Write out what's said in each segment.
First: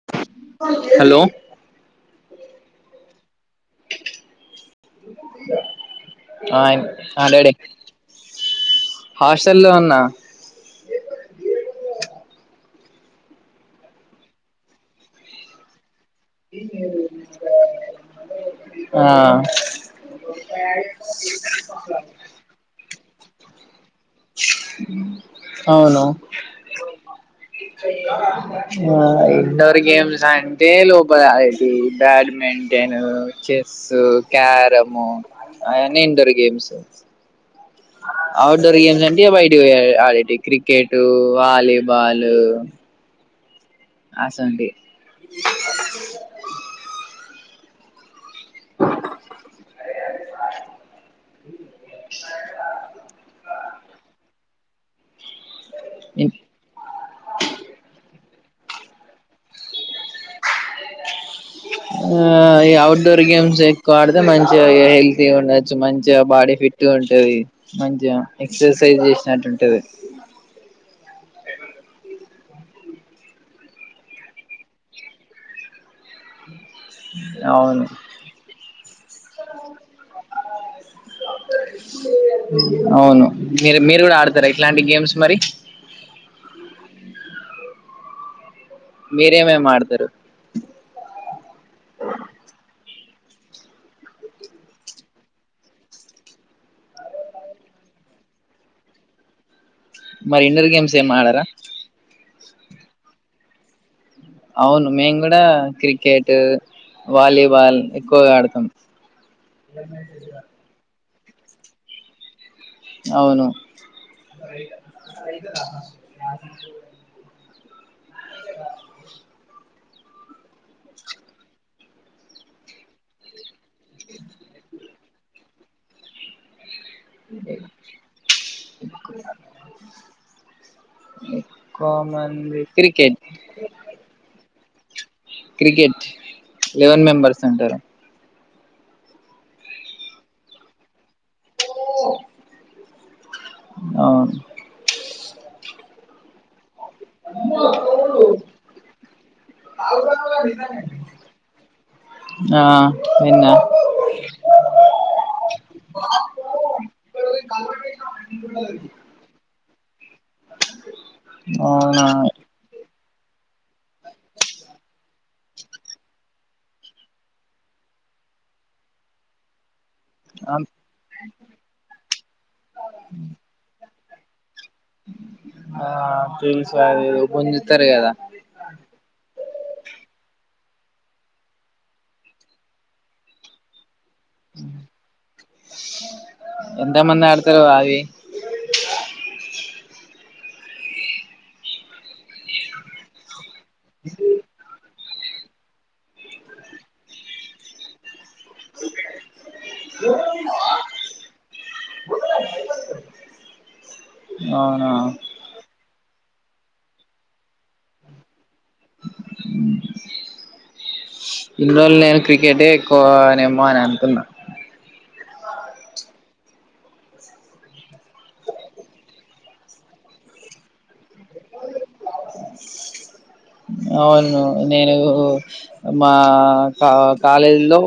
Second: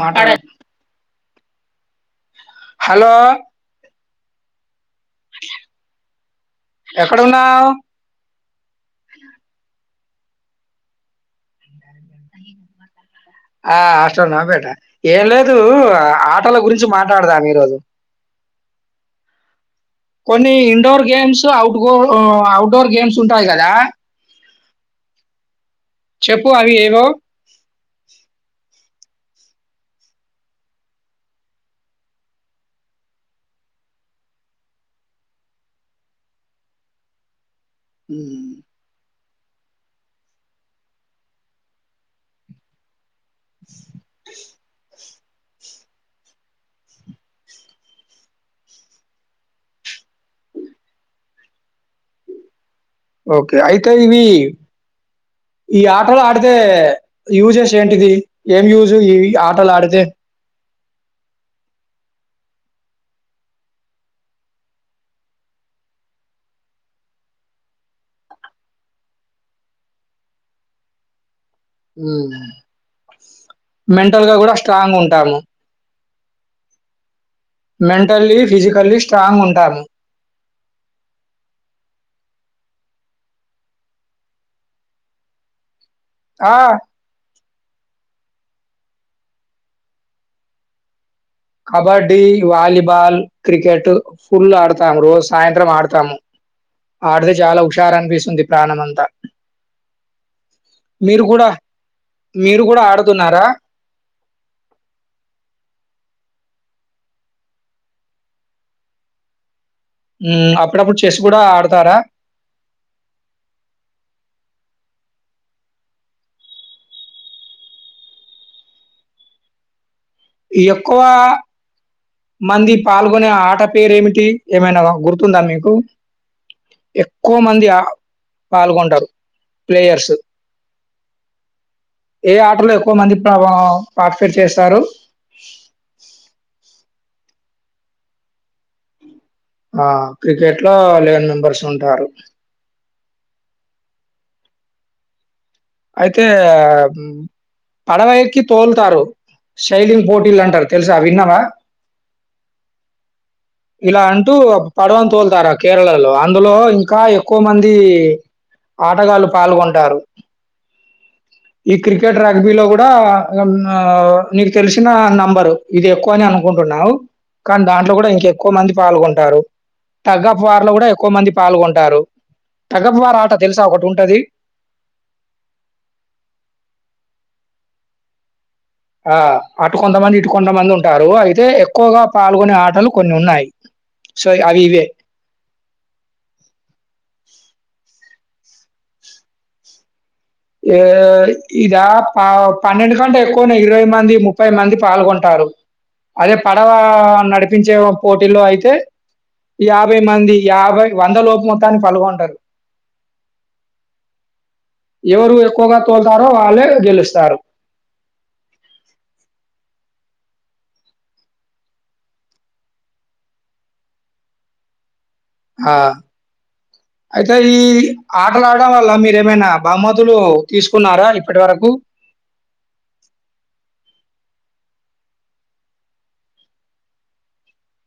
మాట్లాడ hello hello [inaudible] ఆ ఆ డాడీ ఎక్కడున్నావు హాస్టల్ లో ఉన్నా ఆ హాస్టల్నా బేట ఏం లేదు ఆటల గురించి మాట్లాడదాం ఈరోజు ఆ కొన్ని indoor games out Gor outdoor games ఉంటాయి కదా [inaudible] అవును చెప్పు అవి ఏవో ఆ ఇండోర్ గేమ్స్ అంటే లోపల బ్యాడ్మింటన్ చెస్ క్యారము అవన్ని ఇండోర్ గేమ్స్ మ్మ్. అవుట్డోర్ గేమ్స్ అంటే బయటి ఎక్కువగా ఆడేవి క్రికెట్ వాలీబాల్ అసొంటి డోర్ సౌండ్ ఓకే అయితే ఇవి ఈ ఆటలు ఆడితే యూజేస్ ఏంటిది ఏం యూస్ ఇవి ఆటలు ఆడితే ఆ అవుట్ డోర్ గేమ్స్ ఎక్కువ ఆడితే మంచిగా హెల్తీగా ఉండొచ్చు మంచిగా బాడీ ఫిట్గా ఉంటది మంచిగా ఎక్సర్సైజ్ చేసినట్టుంటది ఉమ్ మెంటల్ గా కూడా స్ట్రాంగ్ ఉంటాన్నాం అవును మెంటల్లీ ఫిజికల్లీ స్ట్రాంగ్ ఉంటాము అవును మీరు మీరు కూడా ఆడతారా ఇట్లాంటి గేమ్స్ మరి ఆ మీరేమేమి ఆడతారు కబడ్డీ వాలిబాల్ క్రికెట్ ఫుల్ ఆడతాము రోజు సాయంత్రం ఆడతాము ఆడితే చాలా హుషారు అనిపిస్తుంది ప్రాణం అంతా మరి ఇండోర్ గేమ్స్ ఏం మీరు ఆడరా కూడా మీరు కూడా ఆడుతున్నారా అవును మేము కూడా క్రికెట్ వాలీబాల్ ఎక్కువగా ఆడతాం ఎ మ చేజ హ్మ్. అప్పుడప్పుడు చెస్ కూడా ఆడతారా అవును ఎక్కువ మంది పాల్గొనే ఆట పేరేమిటి ఏమైనా గుర్తుందా మీకు ఎక్కువ మంది పాల్గొంటారు ప్లేయర్స్ ఎక్కువ ఏ మంది ఆటలో ఎక్కువ మంది క్రికెట్ పార్టిసిపేట్ చేస్ తరు క్రికెట్ లెవెన్ మెంబర్స్ అంటారు ఆ క్రికెట్ లో లెవెన్ మెంబర్స్ ఉంటారు అవున్ అయితే పడవ ఎక్కి తోలుతారు శైలింగ్ పోటీలు అంటారు తెలుసా విన్నావా ఆ విన్నా ఇలా అంటూ పడవని తోలుతారు కేరళలో అందులో ఇంకా ఎక్కువ మంది ఆటగాళ్ళ పాల్గొం టారు ఈ క్రికెట్ రాగ్బీ అవునా లో కూడా [unintelligible] నీకు తెలిసిన నంబరు ఇది ఎక్కువనే అనుకుంటున్నావు కానీ దాంట్లో కూడా ఇంకెక్కువ మంది పాల్గొంటారు టగ్గ్ ఆఫ్ వార్ లో కూడా ఎక్కువ మంది పాల్గొంటారు టగ్గ్ ఆఫ్ వార్ ఆట తెలుసా ఒకటుం టది గుంజుతారు కదా ఆ అటుకొంతమంది ఇటుకొంతమంది ఉంటారు అయితే ఎక్కువగా పాల్గొనే ఆటలు కొన్ని ఉన్నాయి ఎంతమంది ఆడతరు అవి ఏ ఇదా అవ్ పన్నెండు కంటే ఎక్కువనే ఇరవై మంది ముప్పై మంది పాల్గొం టారు అదే పడవ నడిపించే ఓ పోటీ లో అయితే యాభై మంది యాభై వంద లోపు మొత్తాన్ని పాల్గొంటారు అవునా ఎవరు ఎక్కువగా తోల్తారో వాళ్ళే గెలుస్తారు ఇన్ని రోజులు నేను క్రికెటే ఎక్కువ నెమ్మ అని అనుకున్నా ఆ అయితే ఈ ఆటలాడడం వల్ల మీరేమైనా బహుమతులు తీసుకున్నారా ఇప్పటివరకు అవును నేను మా తాత కాలేజీలో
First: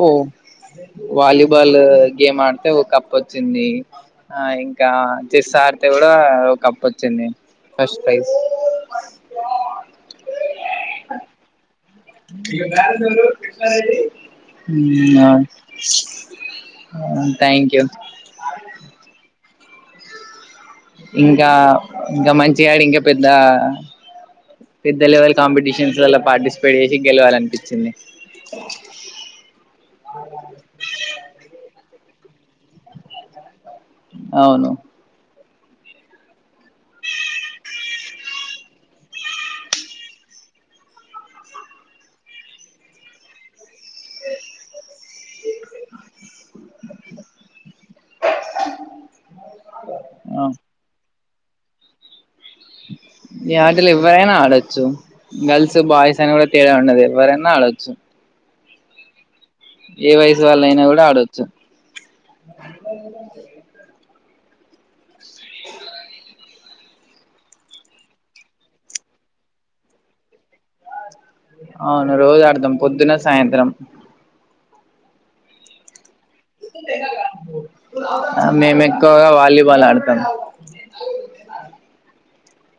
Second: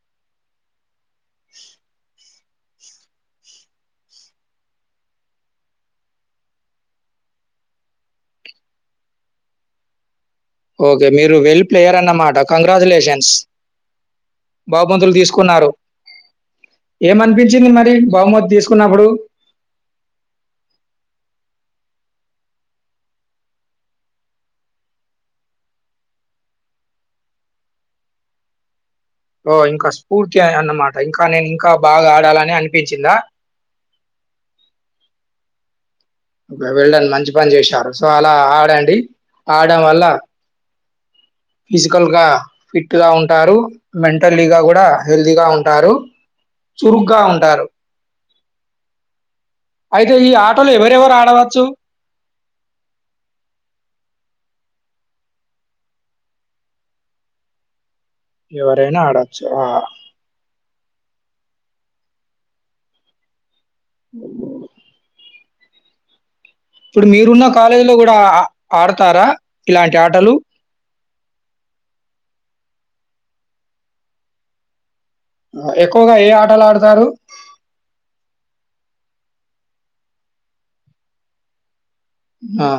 వాలిబాల్ గేమ్ ఆ ఆడీతే ఒక కప్పు వచ్చింది ఆ ఇంకా చెస్ ఆడితే కూడా ఒక కప్పు వచ్చింది ఫస్ట్ ప్రైజ్ ఓకే మీర్ వెల్ ప్లేయర్ అన్నమాట కంగ్రాచ్యులేషన్స్ బహుమతులు తీసుకున్నారు. ఏమనిపించింది థ్యాంక్ యూ మరి బహుమత్ తీసుకున్నప్పుడు ఇంకా ఇంకా మంచిగాడి ఇంకా పెద్ద పెద్ద లెవెల్ కాంపిటీషన్స్ లో పార్టిసిపేట్ చేసి గెలవాలనిపించింది. ఓ ఇంకా స్ఫూర్తి అన్నమాట ఇంకా నేను ఇంకా బాగా ఆడి కాలనే అనిపించిందా అవును ఒకే వెల్లడౌన్ మంచి పని చేసారు. సో అలా ఆడండి. ఆడం వల్ల, ఫిజికల్ గా ఫిట్ గా ఉంటారు మెంటల్లీగా కూడా హెల్తీగా ఉంటారు. చురుగ్గా ఉంటారు. అయితే ఈ ఆ ఆటలు ఎవరెవరు ఆడవచ్ చ్చు ఈ ఆటలు ఎవరైనా ఆడొచ్చు. గర్ల్స్, బాయ్స్, అని కూడా తేడా ఉండదు. ఎవ్వరైనా ఆడొచ్చు. ఎవరైనా ఆడ ఏ వయసు వాళ్ళ అయినా కూడ ఆడుచు ఇప్పుడు మీరున్న కాలేజీలో కూడా ఆ ఆడుతారా ఇలాంటి ఆటలు అవును రోజు ఆడ్తామ్ పొద్దున సాయంత్రం ఆ ఎక్కువగా ఏ ఆటలు ఆడతారు ఆ మేము ఎక్కువగా వాలీబాల్ ఆడతారు ఆ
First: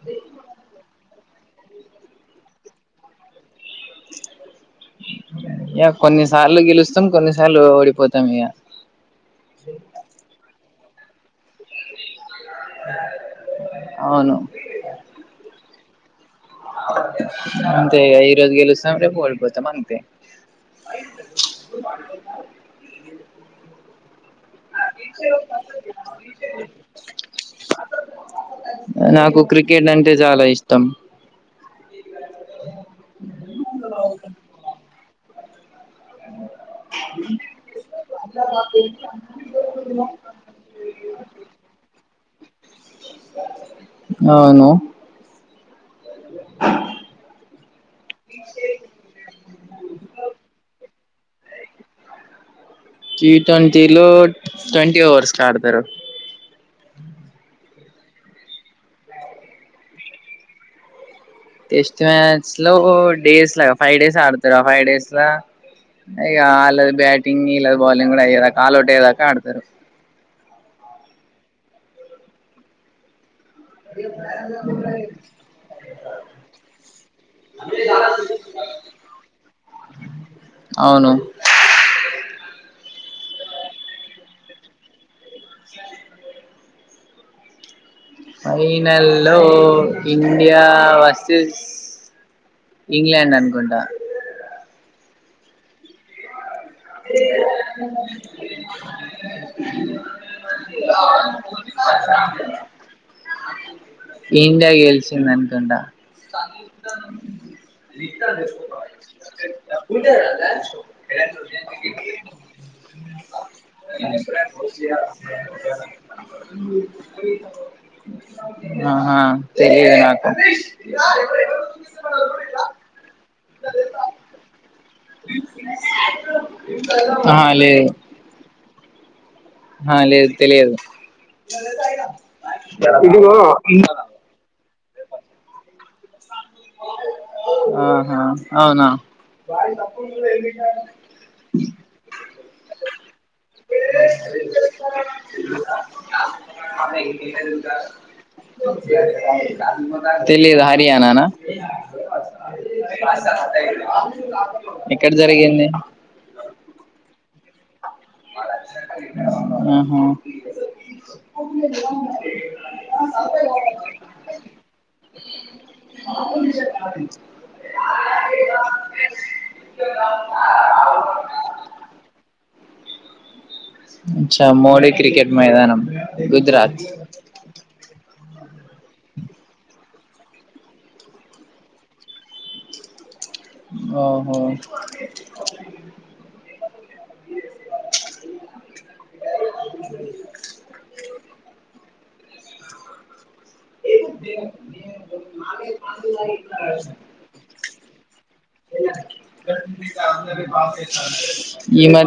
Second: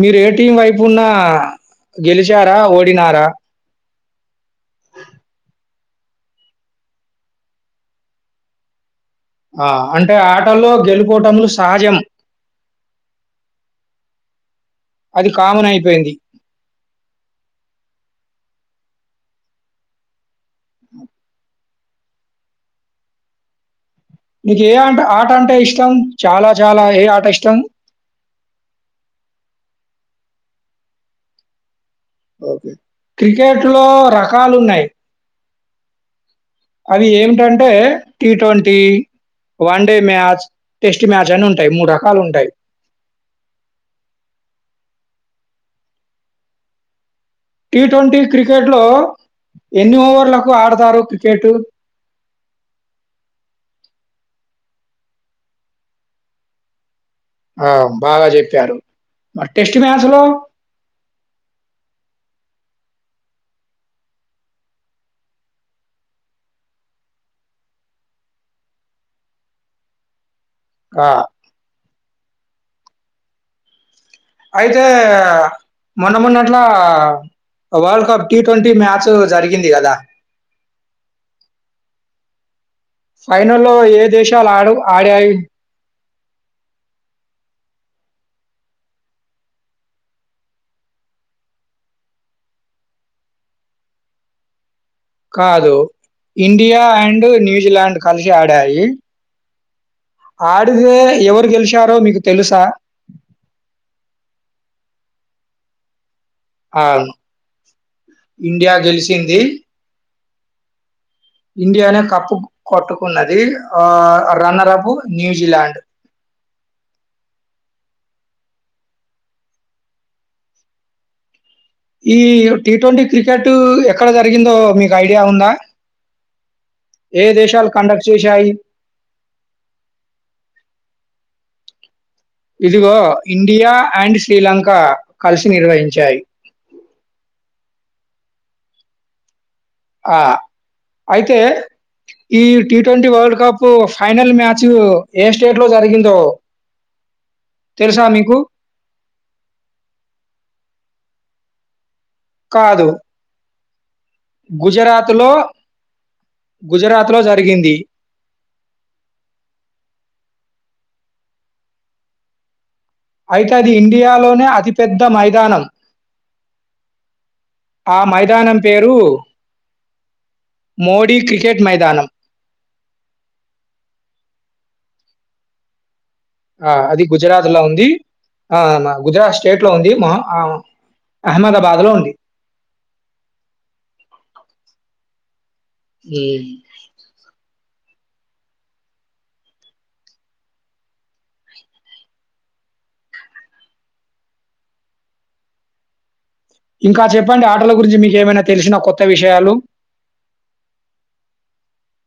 మీరు ఏ టీం వైపు ఉన్నా ఆ గెలిచారా ఓడినారా ఇక కొన్నిసార్లు గెలుస్తాం కొన్నిసార్లు ఓడిపోతాం ఇగ ఆ అంటే ఆటలో గెలుపు ఓటములు సహజం అవును అది కామన్ అయిపోయింది అంత ఈ రోజు గెలుస్తాం రేపు ఓడిపోతాం అంతే నీకు ఏ ఆట ఆట అంటే ఇష్టం చాలా చాలా ఏ ఆట ఇష్టం నాకు క్రికెట్ అంటే చాలా ఇష్టం ఓకే క్రికెట్ లో రకాలు ఉన్నాయి అవి ఏమిటంటే T twenty one day match test match అని ఉంటాయి మూడు రక కాలు ఉంటాయి అవును టి ట్వంటీ క్రికెట్ లో ఎన్ని ఓవర్లకు ఆడతారు క్రికెట్ టీ ట్వంటీలో ట్వంటీ ఓవర్స్ కి ఆడతారు ఆ బాగా చెప్పారు మరి టెస్ట్ మ్యాచ్ లో టెస్ట్ మ్యాచ్ లో డేస్ లా ఫైవ్ డేస్ ఆడతారు ఆ ఫైవ్ డేస్ ల ఇగా అలా బ్యాటింగ్ ఇలా బౌలింగ్ కూడా అయ్యేదాకా అల్లౌట్ అయ్యేదాకా ఆడతారు. ఆ అయితే మొన్న మొన్నట్లా world cup T twenty match జరిగింది కదా అవును ఫైనల్లో ఏ దేశాలు అడవ్ ఆడాయి. స [inaudible] ఫైనల్లో ఇండియా వర్సెస్ ఇంగ్లాండ్ అనుకుంటా కాదు ఇండియా అండ్ న్యూజిలాండ్ కలిసి ఆడాయి ఆడితే ఎవరు గెలిశారో మీకు తెలుసా చింది అనుకుంట అవును. ఇండియా గెలిసింది. [inaudible] [inaudible] ఇండియానే కప్పు కొట్టుకున్నది ఆ రన్నర్ అప్ న్యూజిలాండ్ ఆహా తెలీదు నాకు ఈ టి ట్వంటీ క్రి కెట్ ఎక్కడ జరిగిందో మీ ఏ ఆ దేశాలు లేదు కండక్ట్ చేశాయి ఆ లేదు తెలియదు ఇదిగో ఇండియా ఇదిగో అండ్ శ్రీలంక కలిసి నిర్వహి చాయ్ అహ అవున ఆ అయితే ఈ T twenty world cup final match ఏ స్టేట్ లో జరిగిందో తెలుసా మీకు తెలిదు హర్యాణనా కాదు ఇ [inaudible] ఎక్కడ గుజరాత్ లో జరిగింది గుజరాత్ లో జరిగింది అహ అయితే అది ఇండియాలోనే అతిపెద్ద మైదానం ఆ మైదానం పేరు మోడీ క్రికెట్ మైదానం ఛా మోడి క్రికెట్ మైదానం ఆ గుజరాత్ అది గుజరాత్ లో ఉంది ఆ గుజరాత్ స్టేట్ లో ఉంది మ అ అహ్మద బాద్ లో ఉంది ఓహో [inaudible] హ్మ్. [inaudible] ఇంకా చెప్పండి ఆటల గురించి మీకేమైనా తెలిసినా కొత్త విషయాలు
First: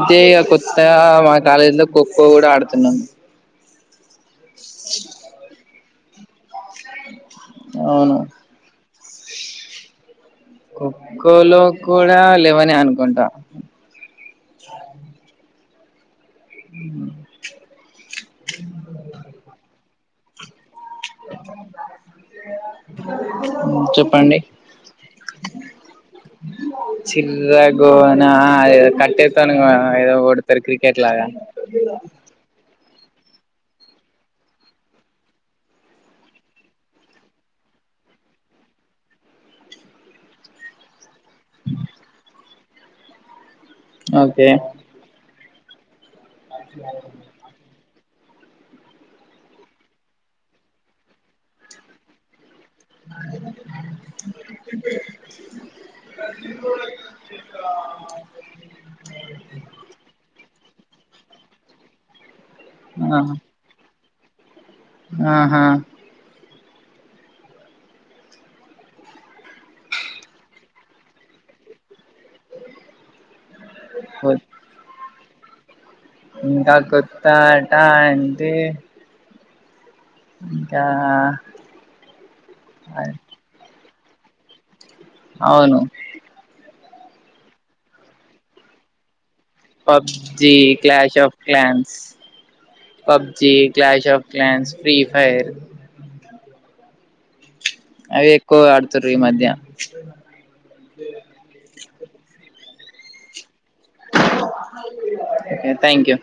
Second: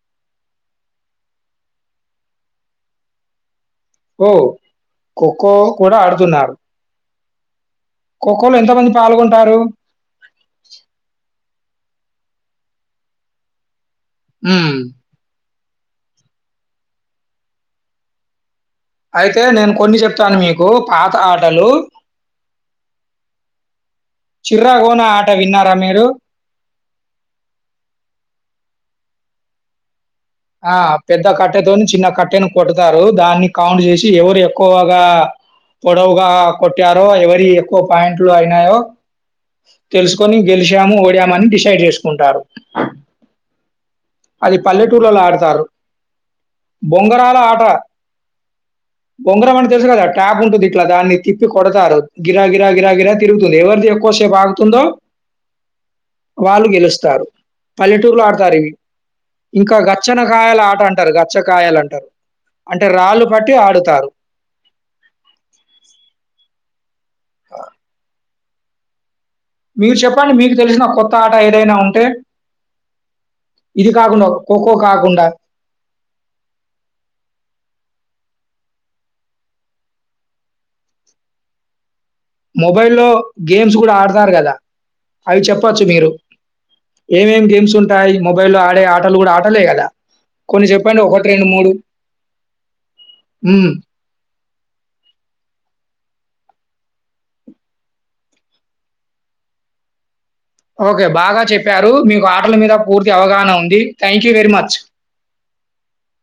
అంటే కొత్తగా మా కాలేజీ లో కొ కో గుడా ఆడుతున్నాము వో కో కో కూడా ఆడుతున్నారు అవును ఖోఖోలో ఎంతమంది పాల్గొంటారు? కొఖోలో కూడా లెవనే అనుకుంటా హుమ్ అయితే నేను కొన్ని చెప్తాను మీక్ చెప్పండి 'చిర్రగోన' ఆట విన్నారా మీరు? చిర్ర గోనా కట్టే కట్టెన్ ఆ పెద్ద కట్టెతోని చిన్న కట్టెను కొడతారు దాన్ని కౌంట్ చేసి ఎవరు ఎక్కువగా పొడవుగా కొట్టారో ఎవరి ఎక్కువ పాయింట్లు అయినాయో తెలుసుకొని గెలిశాము ఒడి పోయామని డిసైడ్ చేసుకుంటారు ఓకే అది పల్లెటూర్లలో ఆడతారు బొంగరాల ఆట బొంగరం అని తెలుసు కదా ట్యాగ్ ఉంటుంది ఇట్లా దాన్ని తిప్పి కొడతారు గిరాగి గిరాగిరా తిరుగుతుంది ఎవరిది ఎక్కువసేపు ఆగుతుందో వాళ్ళు గెలుస్తారు పల్లెటూర్లో ఆడతారు ఇవి గచ్చనకాయలు ఆట అంటారు గచ్చకాయలు అంటారు అంటే ఆ రాళ్ళు పట్టి ఆడుతారు ఆహా ఆ మీరు చెప్పండి మీకు తెలిసిన కొత్త ఆట ఏదైనా ఉంటే ఇది కాకుండా కోకో కాకుండా ఇంకా కొత్తాట అంటే ఇంకా మొబైల్ లో గేమ్స్ కూడా ఆడ్ తారు కదా అవి అవును చెప్పచ్చు మీరు ఏమేం గేమ్స్ ఉంటాయి మొబైల్ లో ఆడే ఆటలు కూడా ఆ PUBG clash of clans PUBG హ్మ్. Clash of clans free fire అవి ఎక్కువ ఆడుతుారు ఈ మధ్య ఓకే బాగా చెప్పారు మీకు ఆటల మీద పూర్తి అవగాహన ఉంది thank you very much. Thank you